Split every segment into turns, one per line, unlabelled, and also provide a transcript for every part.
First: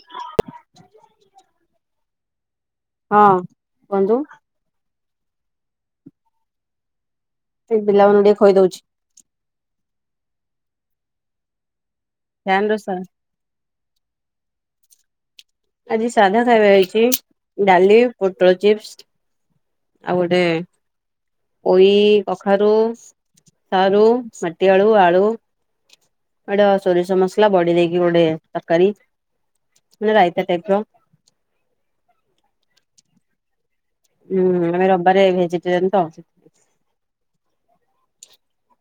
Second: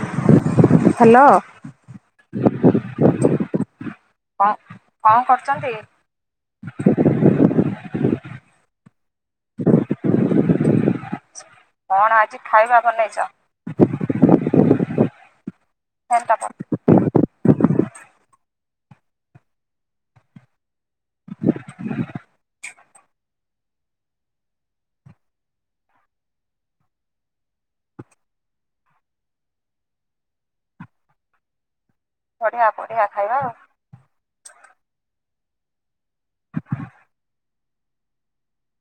Hello କ
ହଁ କୁହନ୍ତୁ
କଣ କରୁଛନ୍ତି?
ଏଇ ପିଲାମାନଙ୍କୁ ଟିକେ ଖାଇ ଦଉଛି।
କଣ ଆଜି
ଫ୍ୟାନ ର
ଖାଇବା
ସା
ବନେଇଚ? [inaudible]
ଆଜି
ଫେଣ୍ଟା
ସାଧା
ପ
ଖାଇବା ହେଇଚି। ଡାଲି ପୋଟଳ ଚିପ୍ସ ଆଉ ଗୋଟେ ପୋଇ କଖାରୁୁ ସାରୁ ମାଟିଆଳୁ ଆଳୁ କାଙ୍କଡ଼ ସୋରିଷ ମସଲା ବଢି ଦେଇକି ଗୋଟେ ତରକାରୀ ମାନେ ରାଇ। ସେୋଇପ [unintelligible]
ବଢିଆ ବଢିଆ ଖାଇବା ଆଉ।
ହୁଁ ମାନେ ରବାରେ ଭେଜିଟେରିୟନ ତ।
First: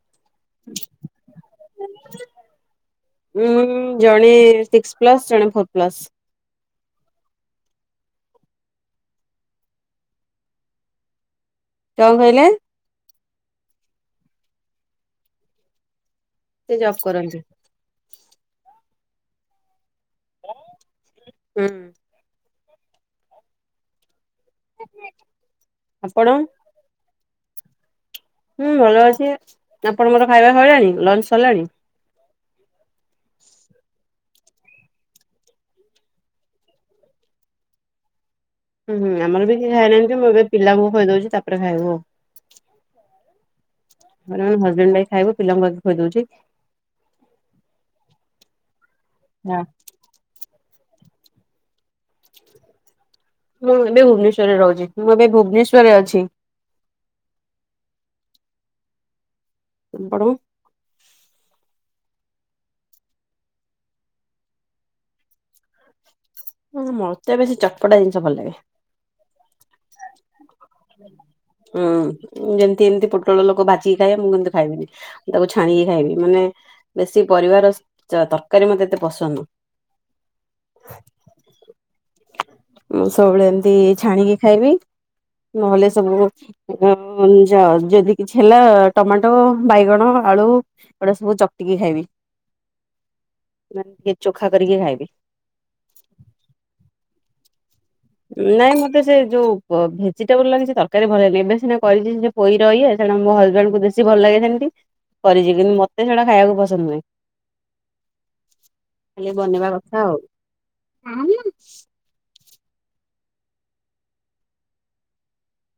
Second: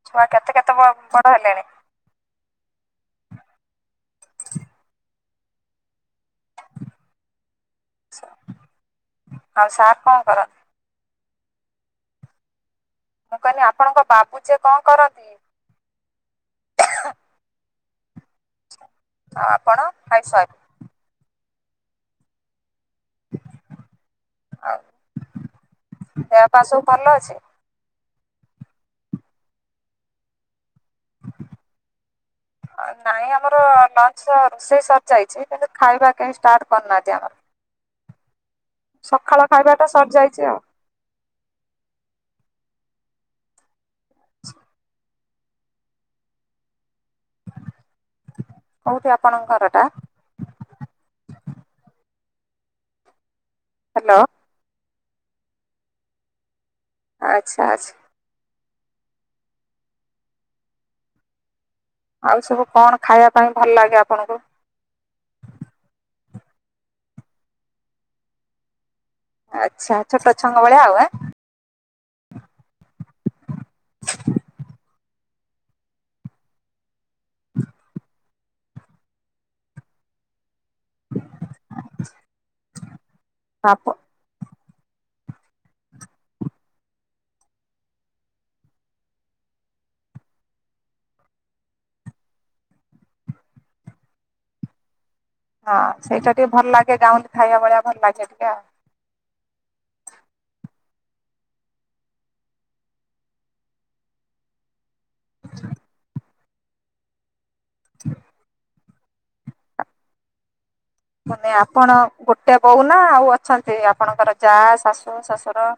ଛୁଆ କେତେ କେତେ ବ ବଡ ହେଲେଣି?
ଉଁ ଜଣେ ସିକ୍ସ ପ୍ଲସ ଜଣେ ଫୋର ପ୍ଲସ।
ଆଉ ସାର୍ କଣ କରନ୍ତି?
କଣ କଇଲେ?
ମୁଁ କହିଲି ଆପଣଙ୍କ ବାବୁ ଯେ କଣ କରନ୍ତି?
ସେ ଜବ୍ କରନ୍ତି।
ଆଉ ଆପଣ ହାଉସ୍ ୱାଫ୍।
ହୁଁ।
ଆଉ
ଆପଣ
ଦେହପା ସବୁ ଭଲ ଅଛି।
ହୁଁ ଭଲ ଅଛି ଆପଣଙ୍କର ଖାଇବା ସଇଲାଣି ଲଞ୍ଚ ସରିଲାଣି।
ନାଇଁ ଆମର ଲଞ୍ଚ ରୋଷେଇ ସରି ଯାଇଛି କିନ୍ତୁ ଖାଇବା କେହି ଷ୍ଟାର୍ଟ କରିନାହାନ୍ତି ଆମର।
ଉଁ ହୁଁ
ସକାଳ
ଆମର ବି କେହି
ଖାଇବାଟା
ଖାଇନାହାନ୍ତି ମୁଁ
ସରିଯାଇଚି
ଏବେ
ଆଉ।
ପିଲାଙ୍କୁ ଖୁଆଇଦଉଚି ତା ପରେ ଖାଇବୁ ଆଉ ହଜବେଣ୍ଡ ଖାଇବୁ ପିଲାଙ୍କୁ ଆଗ ଖୋଇଦଉଚି।
କୋଉଠି ଆପଣଙ୍କ ଘର ଟା?
ମୁଁ ଏବେ
ହାଲୋ
ଭୁବନେଶ୍ଵରରେ ରହୁଛି ମୁଁ ଏବେ ଭୁବନେଶ୍ଵରେ ଅଛି।
ଆଛା ଆଛା।
ହଉ।
ଆଉ ସବୁ କଣ ଖାଇବା ପାଇଁ ଭଲ ଲାଗେ ଆପଣଙ୍କୁ?
ଉଁ ମୋତେ ବେଶୀ ଚଟପଟା ଜିନିଷ ଭଲ ଲାଗେ।
ଆଛା ଆଛା ଛୋଟ ଛୁଆଙ୍କ ଭଳିଆ ଆଉ ଆଁ।
ଉଁ ଯେମିତି ଏମିତି ପୋଟଳ ଲୋକ ଭାଜିକି ଖାଇବେ ମୁଁ ଏମିତି ଖାଇବିନି। ତାକୁ ଛାଣିକି ଖାଇବି ମାନେ ବେଶୀ ପରିବାର ତରକାରୀ ମତେ ଏତେ ପସନ୍ଦ ନୁହ।
ହ [inaudible]
ମୁଁ ସବୁବେଳେ ଏମିତି ଛାଣିକି ଖାଇବି ନହେଲେ ସବୁ ଆ ଯ ଯଦି କିଛି ହେଲା ଟମାଟୋ ବାଇଗଣ ଆଳୁ ଏଗୁଡା ସବୁ ଚକଟିକି ଖାଇବି, ନହେଲେ ଟିକେ ଚୋଖା କରିକି ଖାଇବି।
ହଁ, ସେଇଟା ଟିକେ ଭଲ ଲାଗେ ଗାଉଁଲି ଖାଇବା ଭଳିଆ ଭଲ ଲାଗେ। ଟିକେ ଆଉ।
ନାଇଁ ମତେ ସେ ଯୋଉ। [unintelligible] କରିଚି, କିନ୍ତୁ ମୋତେ ସେଇଟା ଖାଇବାକୁ ପସନ୍ଦ ନୁହେଁ। ଖାଲି ବନେଇବା କଥା ଆଉ।
ମାନେ ଆପଣ ଗୋଟେ ବୋଉ ନା ଆଉ ଅଛନ୍ତି ଆପଣଙ୍କର ଯା, ଶାଶୁ, ଶଶୁର?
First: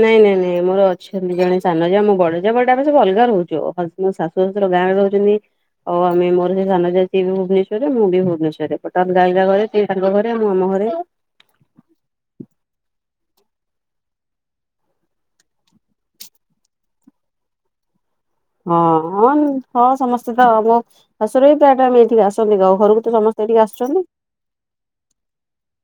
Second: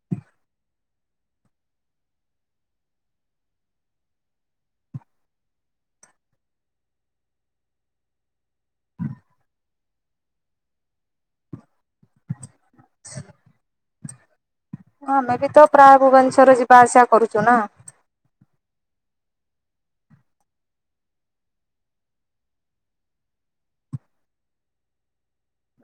ନାଇଁ ନାଇଁ ନାଇଁ, ମୋର ଅଛନ୍ତି ଜଣେ ସାନ ଯା, ମୋ ବଡ ଯା, ବଟ୍ ଆମେ ସବୁ ଅଲଗା ରହୁଚୁ। ମୋ ଶାଶୁ, ଶଶୁର ଗାଁ ରେ ରହୁଚନ୍ତି। [unintelligible]
ହଲ ହଁ, ଆମେ ବି ତ ପ୍ରାୟ ଭୁବନେଶ୍ଵର ଯିବା ଆସିଆ କରୁଚୁ ନା।
ହଁ, ହଁ, ହ ସମସ୍ତେ ତ ମୁଁ। ଶାଶୁର ବି ପ୍ରାୟ ଟାଇମ୍ ଏଠିକି ଆସନ୍ତି ଆ ଘରୁକୁ ତ ସମସ୍ତେ ଏଇଠିକି ଆସୁଚନ୍ତି।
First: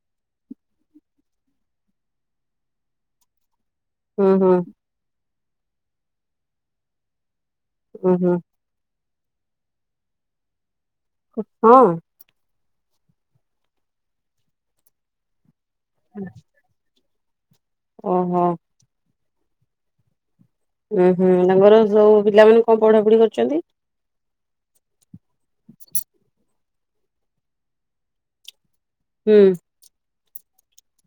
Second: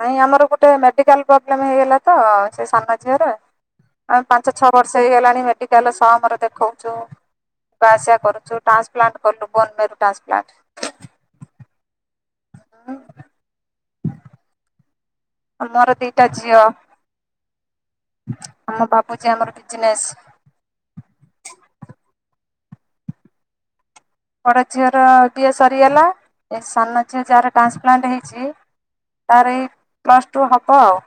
ନାଇଁ, ଆମର ଗୋଟେ ମେଡିକାଲ ପ୍ରୋବ୍ଲେମ ହେଇଗଲା ତ ସେ ସାନ ଝିଅର ଆମେ
ହୁଁ
ପାଞ୍ଚ,
ହୁଁ।
ଛଅ ବର୍ଷ। ଷ ହେଇଗଲାଣି ମେଡିକାଲ ସମ୍ ରେ ଦେଖାଉଛୁ ଯିବା
ଉୁଁ ହୁଁ
ଆସିବା କରୁଚୁ। [unintelligible]
ହଁ।
ଆ ମୋର ଦିଟା ଝିଅ।
ଓହୋ।
ଆମ ବାବୁଚି ଆମର ବିଜନେସ୍।
ଓୁଁ, ହୁଁ ତାଙ୍କର ସବୁ ପିଲାମାନେ କଣ ପଢା ପଢି କରିଚନ୍ତି?
ବଡ ଝିଅର ବିଏ ସରିଗଲା, ଏ ସାନ ଝିଅ ଯାହାର ଟ୍ରାନ୍ସପ୍ଲାଣ୍ଟ ହେଇଚି।
ହୁଁ
ତାର ଏଇ ପ୍ଲସ ଟୁ ହବ ଆଉ।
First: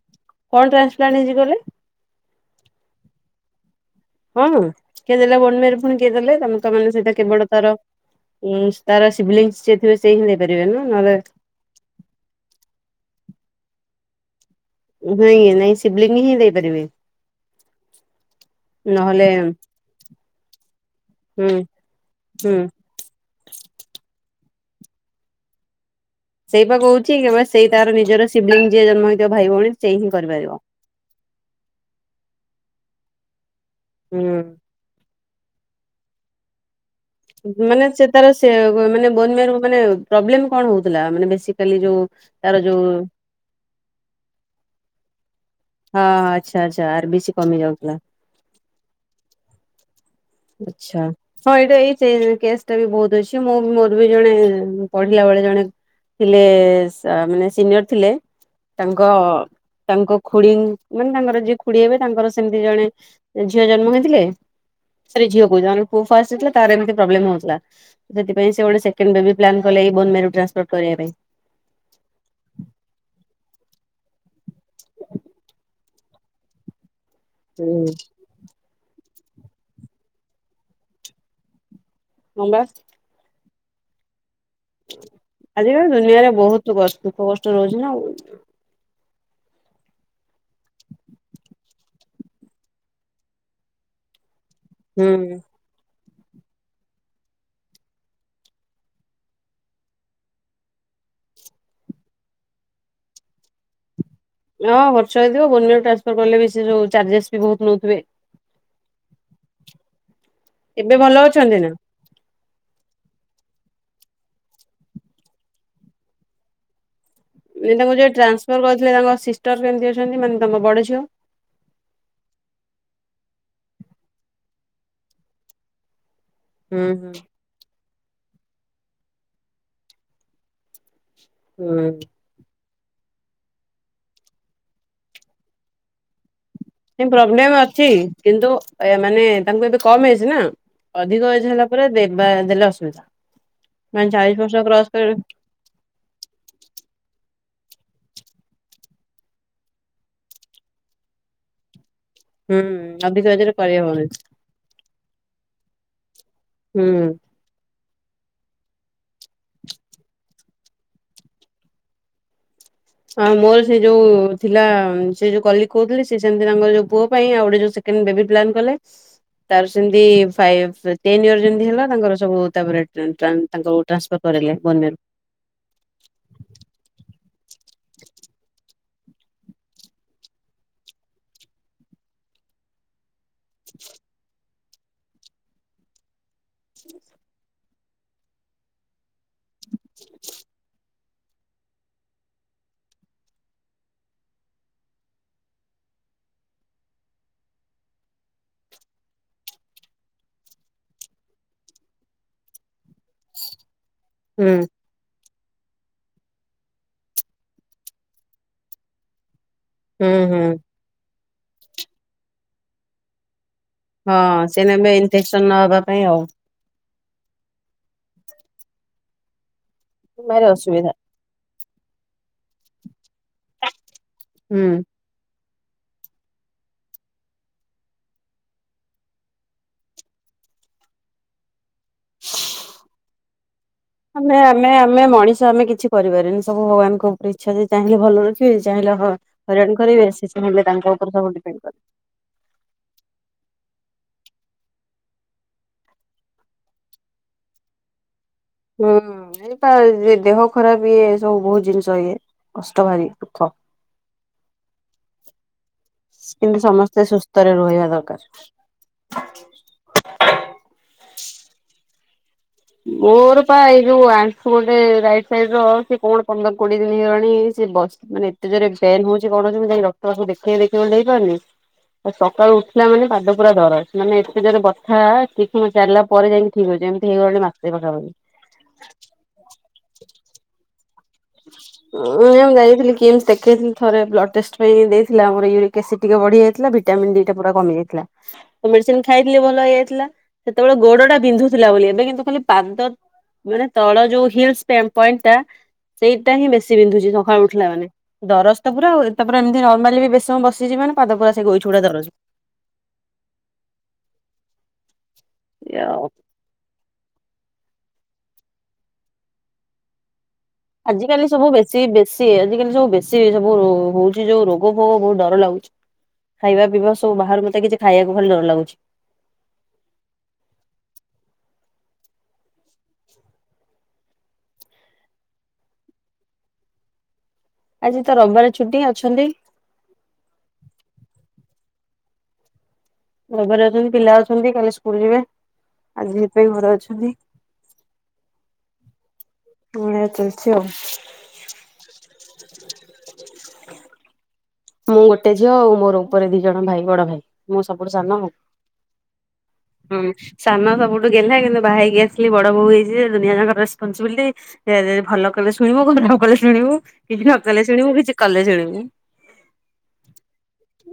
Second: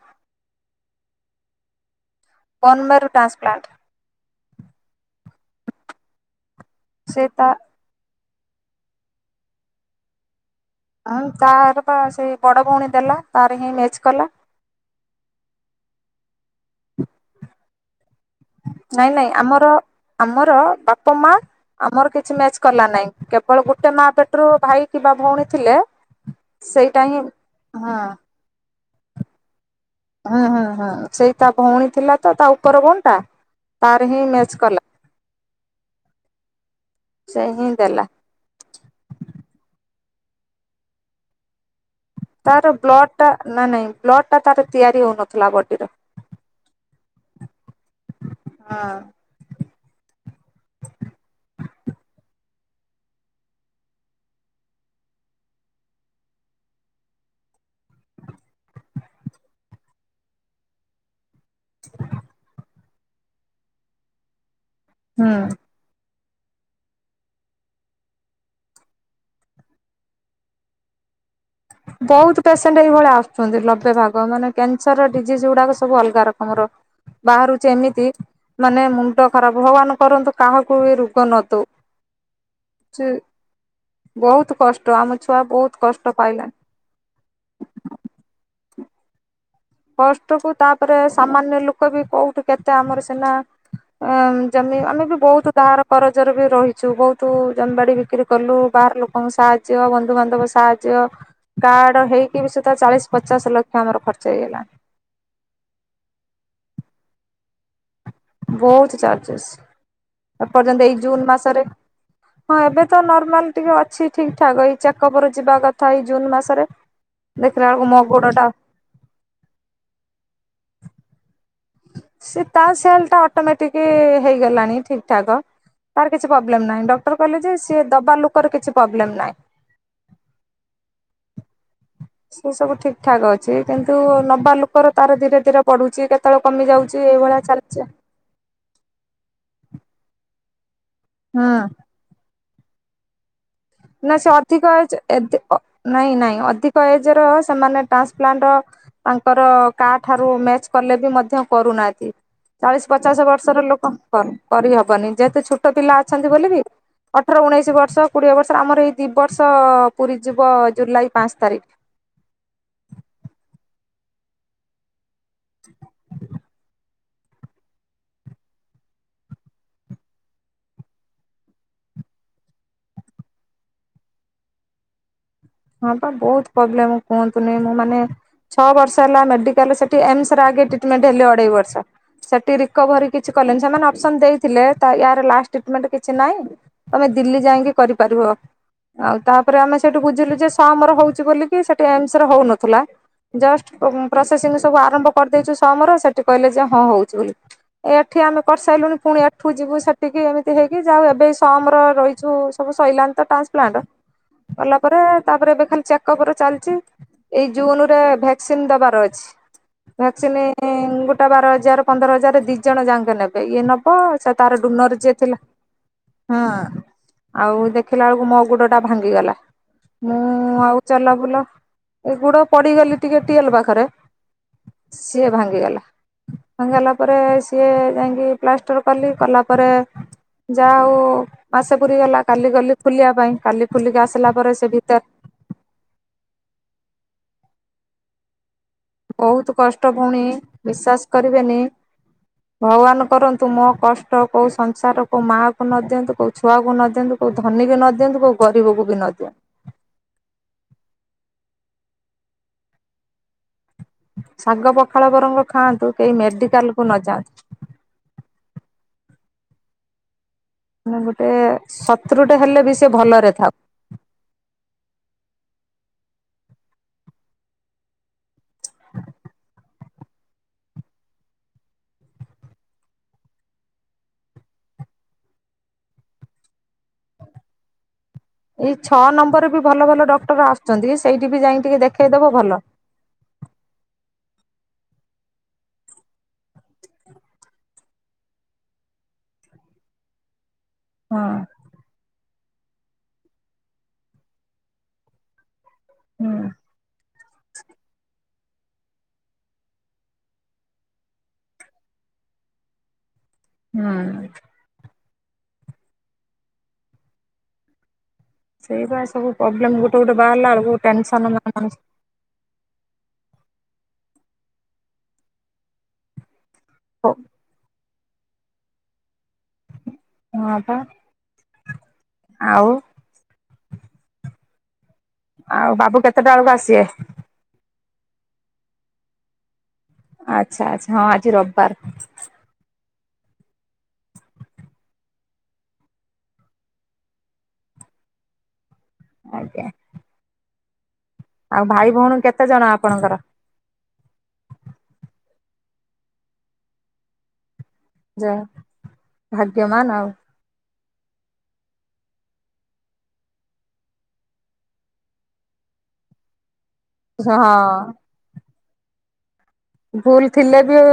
କଣ ଟ୍ରାସପ୍ଲାଣ୍ଟ ହେଇଚି କହିଲେ।
ବୋନ ମେରୁ ଟ୍ରାନ୍ସପ୍ଲାଣ୍ଟ।
ହଁ, କିଏ ଦେଲେ ବନମେରୁ ପୁଣି କିଏ ଦେଲେ ତମେ ତ ମାନେ ସେଇଟା
ସେ ତା
କେବଳ ତାର। ଉଁ, ତାର ସିବିଲିଙ୍ଗ ଯିଏ ଥିବେ ସେ ହିଁ ଦେଇପାରିବେ ନା। ନହେଲେ
ହ ତାର ବା ସେଇ ବଡ ଭଉଣୀ ଦେଲା ତାର ହିଁ ମ୍ୟାଚ କଲା।
ନାଇଁ, ନାଇଁ ଶିବଲିଙ୍ଗ ହିଁ ଦେଇପାରିବେ।
ନାଇଁ ନାଇଁ,
ନହେଲେ
ଆମର ଆମର ବାପ, ମା
ହୁଁ
ଆମର କିଛି
ହୁଁ।
ମ୍ୟାଚ କଲା ନାଇଁ। କେବଳ ଗୋଟେ ମା ପେଟରୁ ଭାଇ କିମ୍ବା ଭଉଣୀ ଥିଲେ।
ସେଇପା
ସେଇଟା
କହୁଚି
ହିଁ
କି ସେଇ ତାର
ହଁ
ନିଜର ଶିବିଲିଙ୍ଗ ଯିଏ ଜନ୍ମ ହେଇଥିବ ଭାଇ, ଭଉଣୀ। ସେଇ ହିଁ
ହୁଁ
କରିପାରିବ।
ହୁଁ ହୁଁ, ସେଇ ତା ଭଉଣୀ ଥିଲା ତ ତା ଉପର ଭଉଣୀଟା ତାର ହିଁ
ହୁଁ।
ମ୍ୟାଚ କଲା। ସେ ହିଁ
ମାନେ
ଦେଲା
ସେ ତାର। ମାନେ ବୋନମେରୁ ପ୍ରବ୍ଲେମ୍ କଣ ହଉଥିଲା ମାନେ ବେଶିକାଲୀ ଯୋଉ।
ତାର ବ୍ଲଡ ଟା ନାଇଁ ନାଇଁ ବ୍ଲଡ଼ ଟା ତାର ତିଆରି ହଉନଥିଲା ଗୋଟେ।
ହଁ ହଁ, ଆଚ୍ଛା ଆଚ୍ଛା ଆରବିସି କମି ଯାଉଥିଲା।
ହଁ।
ଆଚ୍ଛା। ହଁ, ଏଇଟା ଏଇ କେସ୍ ଟା ବି ବହୁତ ଅଛି, ମୁଁ ମୋର ବି ଜଣେ ପଢିଲା ବେଳେ ଜଣେ। ଥିଲେ ମାନେ ସିନିୟର ଥିଲେ। ତାଙ୍କ ତାଙ୍କ ଖୁଡି ଙ୍କ ମାନେ ତାଙ୍କର। ଯିଏ ଖୁଡି ହେବେ ତାଙ୍କର ସେମିତି ଜଣେ ଝିଅ ଜନ୍ମ ହେଇଥିଲେ। ସାରେ ଏ
ହୁଁ
ଝିଅକୁ ଯାହାର ପୁଅ ଫାଷ୍ଟ ହେଇଥିଲା ତାର ଏମିତି ପ୍ରୋବ୍ଲେମ୍ ହଉଥିଲା। ସେଥିପାଇଁ ସେ ଗୋଡ଼େ ସେକେଣ୍ଡ ବେବି ପ୍ଲାନ୍‌କଲେ ଏଇ ବୋନ୍‌ ମ୍ୟାରୋ ଟ୍ରାନ୍ସପୋର୍ଟ କରିଆ ପାଇଁ।
ବହୁତ ପେସେଣ୍ଟ ଏଇଭଳା ଆସୁଛନ୍ତି ଲବେ ଭାଗ ମାନେ କ୍ୟାନସରର ଡିଜିଜ ଯୋଉଗୁଡାକ ସବୁ ଅଲଗା ରକମର ବାହାରୁଚି ଏମିତି ମାନେ ମୁଣ୍ଡ ଖରାପ ଭଗବାନ କରନ୍ତୁ କାହାକୁ ଏ ରୁଗ ନ ଦଉ।
ହଁବା।
ଚି ବହୁତ କଷ୍ଟ ଆମ ଛୁଆ ବହୁତ କଷ୍ଟ ପାଇଲା
ତୁ ବସ୍ ଦୁଃଖ କଷ୍ଟରେ ରହୁଚି ନା ଆଉ।
କଷ୍ଟୁକୁ ତାପରେ ସାମାନ୍ୟ ଲୁକ ବି କଉଠି କେତେ ଆମରି ସିନା ଅଁ ଜମି ଆମେ ବି
ହୁଁ।
ବହୁତ ଧାର କରଜରେ ବି ରହିଛୁ ବହୁତ ଜମ୍ ବାଡ଼ି ବିକ୍ରି କଲୁ ବାହାର ଲୋକଙ୍କ ସାହାଯ୍ୟ ବନ୍ଧୁବାନ୍ଧବ ସାହାଯ୍ୟ କାର୍ଡ ହେଇକି ବି ସେ ତା ଚାଳିଶ ପଚାଶ ଲକ୍ଷ ଆମର ଖର୍ଚ୍ଚ ହେଇଗଲା।
ହଁ ଖର୍ଚ୍ଚ ହେଇଥିବ ବୋନ୍‌ ମ୍ୟାରୋ ଟ୍ରାନ୍ସଫର କଲେ ବି ସେ ସବୁ ଚାର୍ଜେସ୍ ବି ଭଉତ ନଉଥିବେ।
ବହୁତ ଚାର୍ଜେସ୍ ଏପର୍ଯ୍ୟନ୍ତ ଏଇ
ଏବେ ଭଲ
ଜୁନ୍
ଅଛନ୍ତି
ମାସରେ
ନା?
ହଁ ଏବେ ତ ନର୍ମାଲ ଟିକେ ଅଛି ଠିକ୍ ଠାକ୍ ଏଇ ଚେକପରେ ଯିବା କଥା ଏଇ ଜୁନ୍ ମାସରେ। ଦେଖିଲା ବେଳକୁ ମୋ ଗୋଡଟା
ନେ ତାଙ୍କ ସିଷ୍ଟର କେମିତି ଅଛନ୍ତି ମାନେ ତମ ବଡ଼ ଝିଅ?
ସେ ତା ସେଲ୍ ଟା ଅଟୋମେଟିକି ହେଇଗଲାଣି ଠିକ୍ ଠାକ। ତାର କିଛି ପବ୍ଲେମ୍
ହୁଁ
ନାହିଁ
ହୁଁ।
ଡକ୍ଟର କହିଲେ ଯେ ସିଏ ଦବା ଲୋକର କିଛି ପବ୍ଲେମ୍ ନାହିଁ।
ହୁଁ।
ସେ ସବୁ ଠିକ୍ ଠାକ୍ ଅଛି କିନ୍ତୁ ନବା ଲୁକର ତାର ଧୀରେ ଧୀରେ ବଢୁଛି କେତ୍‌ ତଳ କମି ଯାଉଛି
ହୁଁ
ଏଇଭଳିଆ
ପ୍ରୋବ୍ଲେମ
ଚାଲିଛି।
ଅଛି କିନ୍ତୁ ୟାମାନେ ତାଙ୍କୁ ଏବେ କମ୍ ଏଜ୍ ନା ଅଧିକ ଏଜ୍
ହୁଁ।
ହେଲା ପରେ ଦେବା ଦେଲେ ଅସୁବିଧା। ମାନେ
ନା ସେ
ଚାଳିଶ ବର୍ଷ
ଅଧିକ
କ୍ରସ
ଏଜ୍
କରି
ଏ ଦେ ଅ ନାଇଁ ନାଇଁ ଅଧିକ ଏଜ୍ ର ସେମାନେ ଟ୍ରାନ୍ସପ୍ଲାଣ୍ଟ ଆଙ୍କର କାଠାରୁ ମ୍ୟାଚ୍ କଲେ ବି ମଧ୍ୟ କରୁନାହାତି।
ହୁଁ
ଚାଳିଶ ପଚାଶ
ଅଧିକ ଏଜରେ
ବର୍ଷର ଲୋକ
କରିହବନି
କର୍ କରିହବନି ଯେହେତୁ ଛୋଟ ପିଲା ଅଛନ୍ତି ବୋଲିକି
ହୁଁ।
ଠର ଉଣେଇଶି ବର୍ଷ କୋଡିଏ ବର୍ଷ ଆମର ଏଇ ଦି ବର୍ଷ ପୁରୀ ଯିବ ଜୁଲାଇ ପାଞ୍ଚ୍ ତାରିଖ।
ଆଉ ମୋର ସେ ଯୋଉ ଥିଲା ସେ ଯୋଉ କଲିକ୍ କହୁଥିଲି ସେ ସେମତି ତାଙ୍କର ଯୋଉ ପୁଅ ପାଇଁ ଆଉ ଗୋଟେ ଯୋଉ ସେକେଣ୍ଡ ବେବି ପ୍ଲାନ୍ କଲେ। ତାର ସେମତି ଫାଇଭ୍ ଟେନ ଇୟର ଯେମିତି ହେଲା ତାଙ୍କର ସବୁ ତାପରେ ଟ ଟ୍ରାନ୍ ତାଙ୍କୁ ଟ୍ରାନ୍ସଫର୍ କରେଇଲେ ବୋନ୍ ମ୍ୟାରୋ।
ହଁ ପା ବହୁତ ପୋବ୍ଲେମ୍ କୁହନ୍ତୁନି ମୁଁ ମାନେ ଛଅ ବର୍ଷ ହେଲା ମେଡିକାଲ ସେଠି ଏମ୍ସ ର ଆଗେ ଟ୍ରିଟମେଣ୍ଟ୍ ହେଲି ଅଢ଼େଇ ବର୍ଷ ସେଠି ରି କୋଭରି କିଛି କଲେନି ସେମାନେ ଅପସନ୍ ଦେଇଥିଲେ ତା ୟାର ଲାଷ୍ଟ୍ ଟିଟମେଣ୍ଟ କିଛି ନାହିଁ। ତମେ ଦିଲ୍ଲୀ ଯାଇଁକି କରିପାରିବ ଆଉ ତାପରେ ଆମେ ସେଇଠୁ ବୁଝିଲୁ ଆମର ହଉଚି ବୋଲିକି ସେଠି ଏମ୍ସରେ ହଉନଥିଲା। ଜଷ୍ଟ ପ ପ୍ରୋସେସିଂ ସବୁ ଆରମ୍ଭ କରିଦେଇଛୁ ସମ୍ ର ସେଠି କହିଲେ ଯେ ହଁ ହଉଛି ବୋଲି। ଏଠି ଆମେ କରିସାଇଲୁଣି ପୁଣି ଏଠୁ ଯିବୁ ସେଟିକି ଏମିତି ହେଇକି ଯାଉ ଏବେ ସମ୍ ର ରହିଛୁ। ସବୁ ସଇଲାଣି ତ ଟାନ୍ସପ୍ଲାଣ
ହୁଁ
କଲା ପରେ ତାପରେ ଏବେ ଖାଲି ଚେକପର ଚାଲଚି ଏଇ ଜୁନ୍ ରେ ଭେକ୍ସିନ ଦବାର ଅଛି।
ହୁଁ
ଭ୍ୟାକ୍ସିନି
ହୁଁ।
ଗୋଟା ବାର ହଜାର ପନ୍ଦର ହଜାର ଦି ଜଣ ଯାଆଙ୍କେ ନେବେ ଇଏ ନବ୍‌ ହ ସେ
ହଁ
ତାର
ସେନା ଏବେ
ଡୁନର ଯିଏ ଥିଲା
ଇନଫେକ୍ସନ ନହବା ପାଇଁ ଆଉ
ହଁ। ଆଉ ଦେଖିଲା ଏଳକୁ ମୋ ଗୁଡ ଟା ଭାଙ୍ଗିଗଲା।
ଭାରି
ମୁଁ ଆଉ
ଅସୁବିଧା
ଚାଲା ବୁଲା ଏଗୁଡ ପଡିଗଲି ଟିକେ ଟିଏଲ ପାଖରେ।
ହୁଁ।
ସିଏ ଭାଙ୍ଗିଗଲା। ଭାଙ୍ଗିଗଲା ପରେ ସିଏ ଯାଇଁକି ପ୍ଲାଷ୍ଟର କଲି, କଲା ପରେ ଯା ହଉ ମାସେ ପୁରୀ ଗଲା କାଲି ଗଲି ଖୋଲିବା ପାଇଁ କାଲି ଖୋଲିକି ଆସିଲା
ଆମେ
ପରେ
ଆମେ
ସେ ଭି
ଆମେ ମଣିଷ ଆମେ କିଛି କରିପାରେନି ସବୁ ଭଗବାନଙ୍କ ଉପରେ ଇଚ୍ଛା ଯେ ଚାହିଁଲେ ଭଲରେ ହୁଁ ଚାହିଁଲେ ହଁ
ବହୁତ
ହଇରାଣ
କଷ୍ଟ
କରିବେ
ଭଉଣୀ
ସେ ଚାହିଁଲେ ତାଙ୍କ
ବିଶ୍ଵାସ
ଉପରେ ସବୁ ଡିପେଣ୍ଡ
କରିବେନି
କରେ।
ଭଗବାନ କରନ୍ତୁ ମୋ କଷ୍ଟ କୋଉ ସଂସାର କୋଉ ମାଆ କୁ ନ ଦିଅନ୍ତୁ କୋଉ ଛୁଆକୁ ନ ଦିଅନ୍ତୁ। କୋଉ ଧନୀ ନ ଦିଅନ୍ତୁ କୋଉ ଗରିବକୁ ବି ନ ଦିଅନ୍ତୁ।
ଟା ଯେ ଦେହ ଖରାପ ଇଏ ସବୁ ବହୁତ ଜିନିଷ ଇଏ କଷ୍ଟ ଭାରି ଦୁଃଖ।
ଶାଗ ପଖାଳ ବରଂ ଖାଆନ୍ତୁ କେହି
କିନ୍ତୁ
ମେଡିକାଲକୁୁ
ସମସ୍ତେ
ନଯାଆନ୍ତୁ।
ସୁସ୍ଥରେ ରହିବା ଦରକାର।
ମାନେ ଗୋଟେ ଶତ୍ରୁଟେ ହେଲେ ବି। ସେ ଭଲରେ
ମୋର
ଥାଉ।
ପା ଏଇ ଯୋଉ ଆଣ୍ଠ୍- ସେ ଗୋଟେ ରାଇଟ୍ ସାଇଡ଼ର ସେ କଣ ପନ୍ଦର କୋଡିଏ ଦିନ ହେଇଗଲାଣି ସେ ବସ ମାନେ ଏତେ ଜୋରରେ ପନ୍ ହଉଛି କଣହଉଛି ମୁଁ ଯାଇକ ଡକ୍ଟରଙ୍କୁ ଦେଖେଇ ଦେଖେଇବି ବୋଲି ଯାଇପାରୁନି। ସକାଳୁ ଉଠିଲା ମାନେ ପାଦ ପୁରା ଦରଜ ମାନେ ଏତେ ଜୋରେ ବଥା କିଛି ସମୟ ଚାଲିଲା ପରେ ଯାଇକି। ଠିକ ଅଛି ଏମିତି ହେଇଗଲାଣି ମାସେ ପାଖାପାଖି।
ଏଇ ଛଅ ନମ୍ବରରେ ବି ଭଲ ଭଲ ଡକ୍ଟର ଆସୁଛନ୍ତି। ସେଇଠି ବି ଯାଇକି ଟିକେ ଦେଖେଇଦବ
ମୁଁ
ଭଲ।
ଏମତି ଯାଇଥିଲି, କିମ୍ସ ଦେଖେଇଥିଲି। ଥରେ ବ୍ଲଡ ଟେଷ୍ଟ ପାଇଁ ଦେଇଥିଲା ମୋର ୟୁରିକ୍ ଏସିଡ଼ ଟିକେ ବଢିଯାଇଥିଲା, ଭିଟାମିନ୍ ଡ଼ି ଟା ପୁରା କମି ଯାଇଥିଲା। ମେଡିସିନ ଖାଇଥିଲି ଭଲ ହେଇଯାଇଥିଲା। ସେତେବେଳେ ଗୋଡ ଟା
ହଁ
ବିନ୍ଧୁଥିଲା ବୋଲି, ଏବେ କିନ୍ତୁ ଖାଲି ପାଦ- ମାନେ ତଳ ଯୋଉ ହିଲ୍ସ୍ ପେନ୍ ପଏଣ୍ଟ ଟା ସେଇଟା
ହୁଁ
ହିଁ ବେଶୀ ବିନ୍ଧୁଛି, ସକାଳୁ ଉଠିଲା ମାନେ। ଦରଜ ତ ପୁରା ଆଉ [unintelligible] ଏମତି ନର୍ମାଲି ବି ବେଶୀ ସମୟ ବସି ଯିବିନ ନା ପାଦ ପୁରା ସେ ଗୋଇଠି ଉଡା ଦରଜ।
ହୁଁ
ଇଆଓ
ସେଇ ପାଇଁ ସବୁ ପ୍ରୋବ୍ଲେମ ଗୋଟେ ଗୋଟେ ବାହାରିଲା ବେଳକୁ ଟେନସନ
ଆଜିକାଲି ସବୁ
ମଣିଷ।
ବେଶୀ ବେଶ ଆଜିକାଲି ସବୁ ବେଶୀ ସବୁ ହଉଛି ଯୋଉ ରୋଗ ଫୋଗ ବହୁତ ଡର ଲାଗୁଛି ଖାଇବା ପିଇବା।
ହଁ
ସବୁ ବାହାରୁ ମତେ କିଛି ଖାଇବାକୁ ଭାରୀ ଡର ଲାଗୁଛି।
ହଁ ପା ଆଉ ଆଉ ବାବୁ କେତେଟା ବେଳକୁ ଆସିବେ।
ଆଜି ତ ରବିବାର ଛୁଟି ଅଛନ୍ତି।
ଆଚ୍ଛା ଆଚ୍ଛା ହଁ ଆଜି ରବିବାର।
ରବିବାର ଅଛନ୍ତି, ପିଲା ଅଛନ୍ତି, କାଲି ସ୍କୁଲ ଯିବେ। ଆଜି ସେଇଥିପାଇଁ ଘରେ ଅଛନ୍ତି।
[inaudible]
ବୁଣା ଚାଲିଛି ଆଉ,
ଆଉ ଭାଇ ଭଉଣୀ କେତେ ଜଣ ଆପଣଙ୍କର
ମୁଁ ଗୋଟେ ଝିଅ ଆଉ ମୋର ଉପରେ ଦି ଜଣ ଭାଇ ବଡ ଭାଇ। ମୁଁ ସବୁଠୁ ସାନ,
ଯେ ଭାଗ୍ୟମାନ
ହୁଁ
ଆଉ।
ସାନ ସବୁଠୁ ଗେହ୍ଲା, କିନ୍ତୁ ବାହା ହେଇକି ଆସିଲି ବଡ ବୋହୁ ହେଇଛି ଦୁନିଆାଙ୍କର ରେସ୍ପନସିବିଲିଟି ସେ ଭଲ କଲେ ଶୁଣିବୁ ନ କଲେ ଶୁଣିବୁ କିଛି ନ କଲେ ଶୁଣିବୁ
ହଁ
କିଛି କଲେ ଶୁଣିବୁ।
ଭୁଲ୍ ଥିଲେ ବି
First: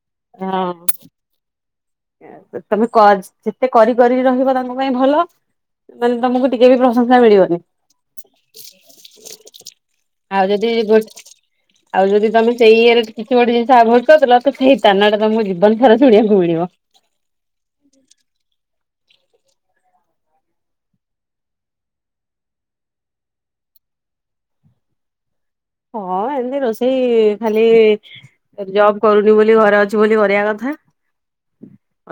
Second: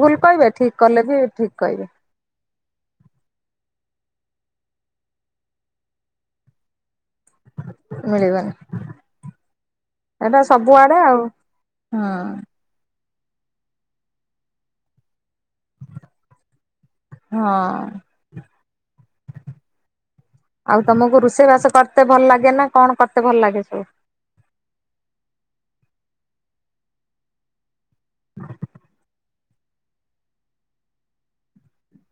ଭୁଲ୍ କହିବେ, ଠିକ୍
ହଁ।
କଲେ ବି ଠିକ୍ କହିବେ।
ତମେ [unintelligible] ଯେତେ କରି କରିି ରହିବ ତାଙ୍କ ପାଇଁ ଭଲ ତାହେଲେ ତମକୁ ଟିକେ ବି ପ୍ରଶଂସା ମିଳିବନି
ମିଳିିବନି। ଏଟା
ଆଉ ଯଦି
ସବୁଆଡେ ଆଉ,
ଆଉ
ହୁଁ।
ଯଦି ତମେ ସେଇ ଇଏରେ କିଛି ଗୋଟେ ଜିନିଷ କରିଦେଲ ତ ସେଇ ତାନା ଟା ତମକୁ ଜୀବନ ସାରା ଶୁଣିବାକୁ ମିଳିବ।
ହଁ। [inaudible] ଆଉ ତମକୁ ରୋଷେଇ ବାସ କରତେ ଭଲ ଲାଗେ ନା କଣ କରତେ ଭଲ ଲାଗେ ସବୁ।
ହଁ, ଏମିତି ରୋଷେଇ ଖାଲି ଜବ୍ କରୁନି ବୋଲି ଘରେ ଅଛି ବୋଲି କରିବା କଥା।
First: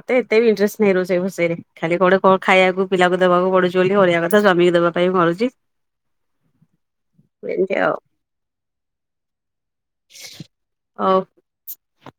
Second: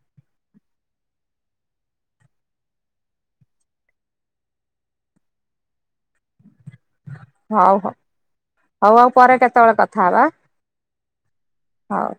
ମତେ ଏତେ ବି ଇଣ୍ଟରେଷ୍ଟ ନାହିଁ ରୋଷେଇ, ଫୋସେଇରେ। ଖାଲି କ-ଗୋଟେ କ -ଖାଇବାକୁ ପିଲାକୁ ଦବାକୁ ପଡୁଚି ବୋଲି କରିବା କଥା ସ୍ଵାମୀକୁ ଦବା ପାଇଁ କରୁଚି।
[inaudible]
ଏମିତି
ହଉ,
ଆଉ
ହଉ, ହଉ, ଆଉ ପରେ କେତେବେଳେ କଥା ହବା
ହଉ
ହଉ।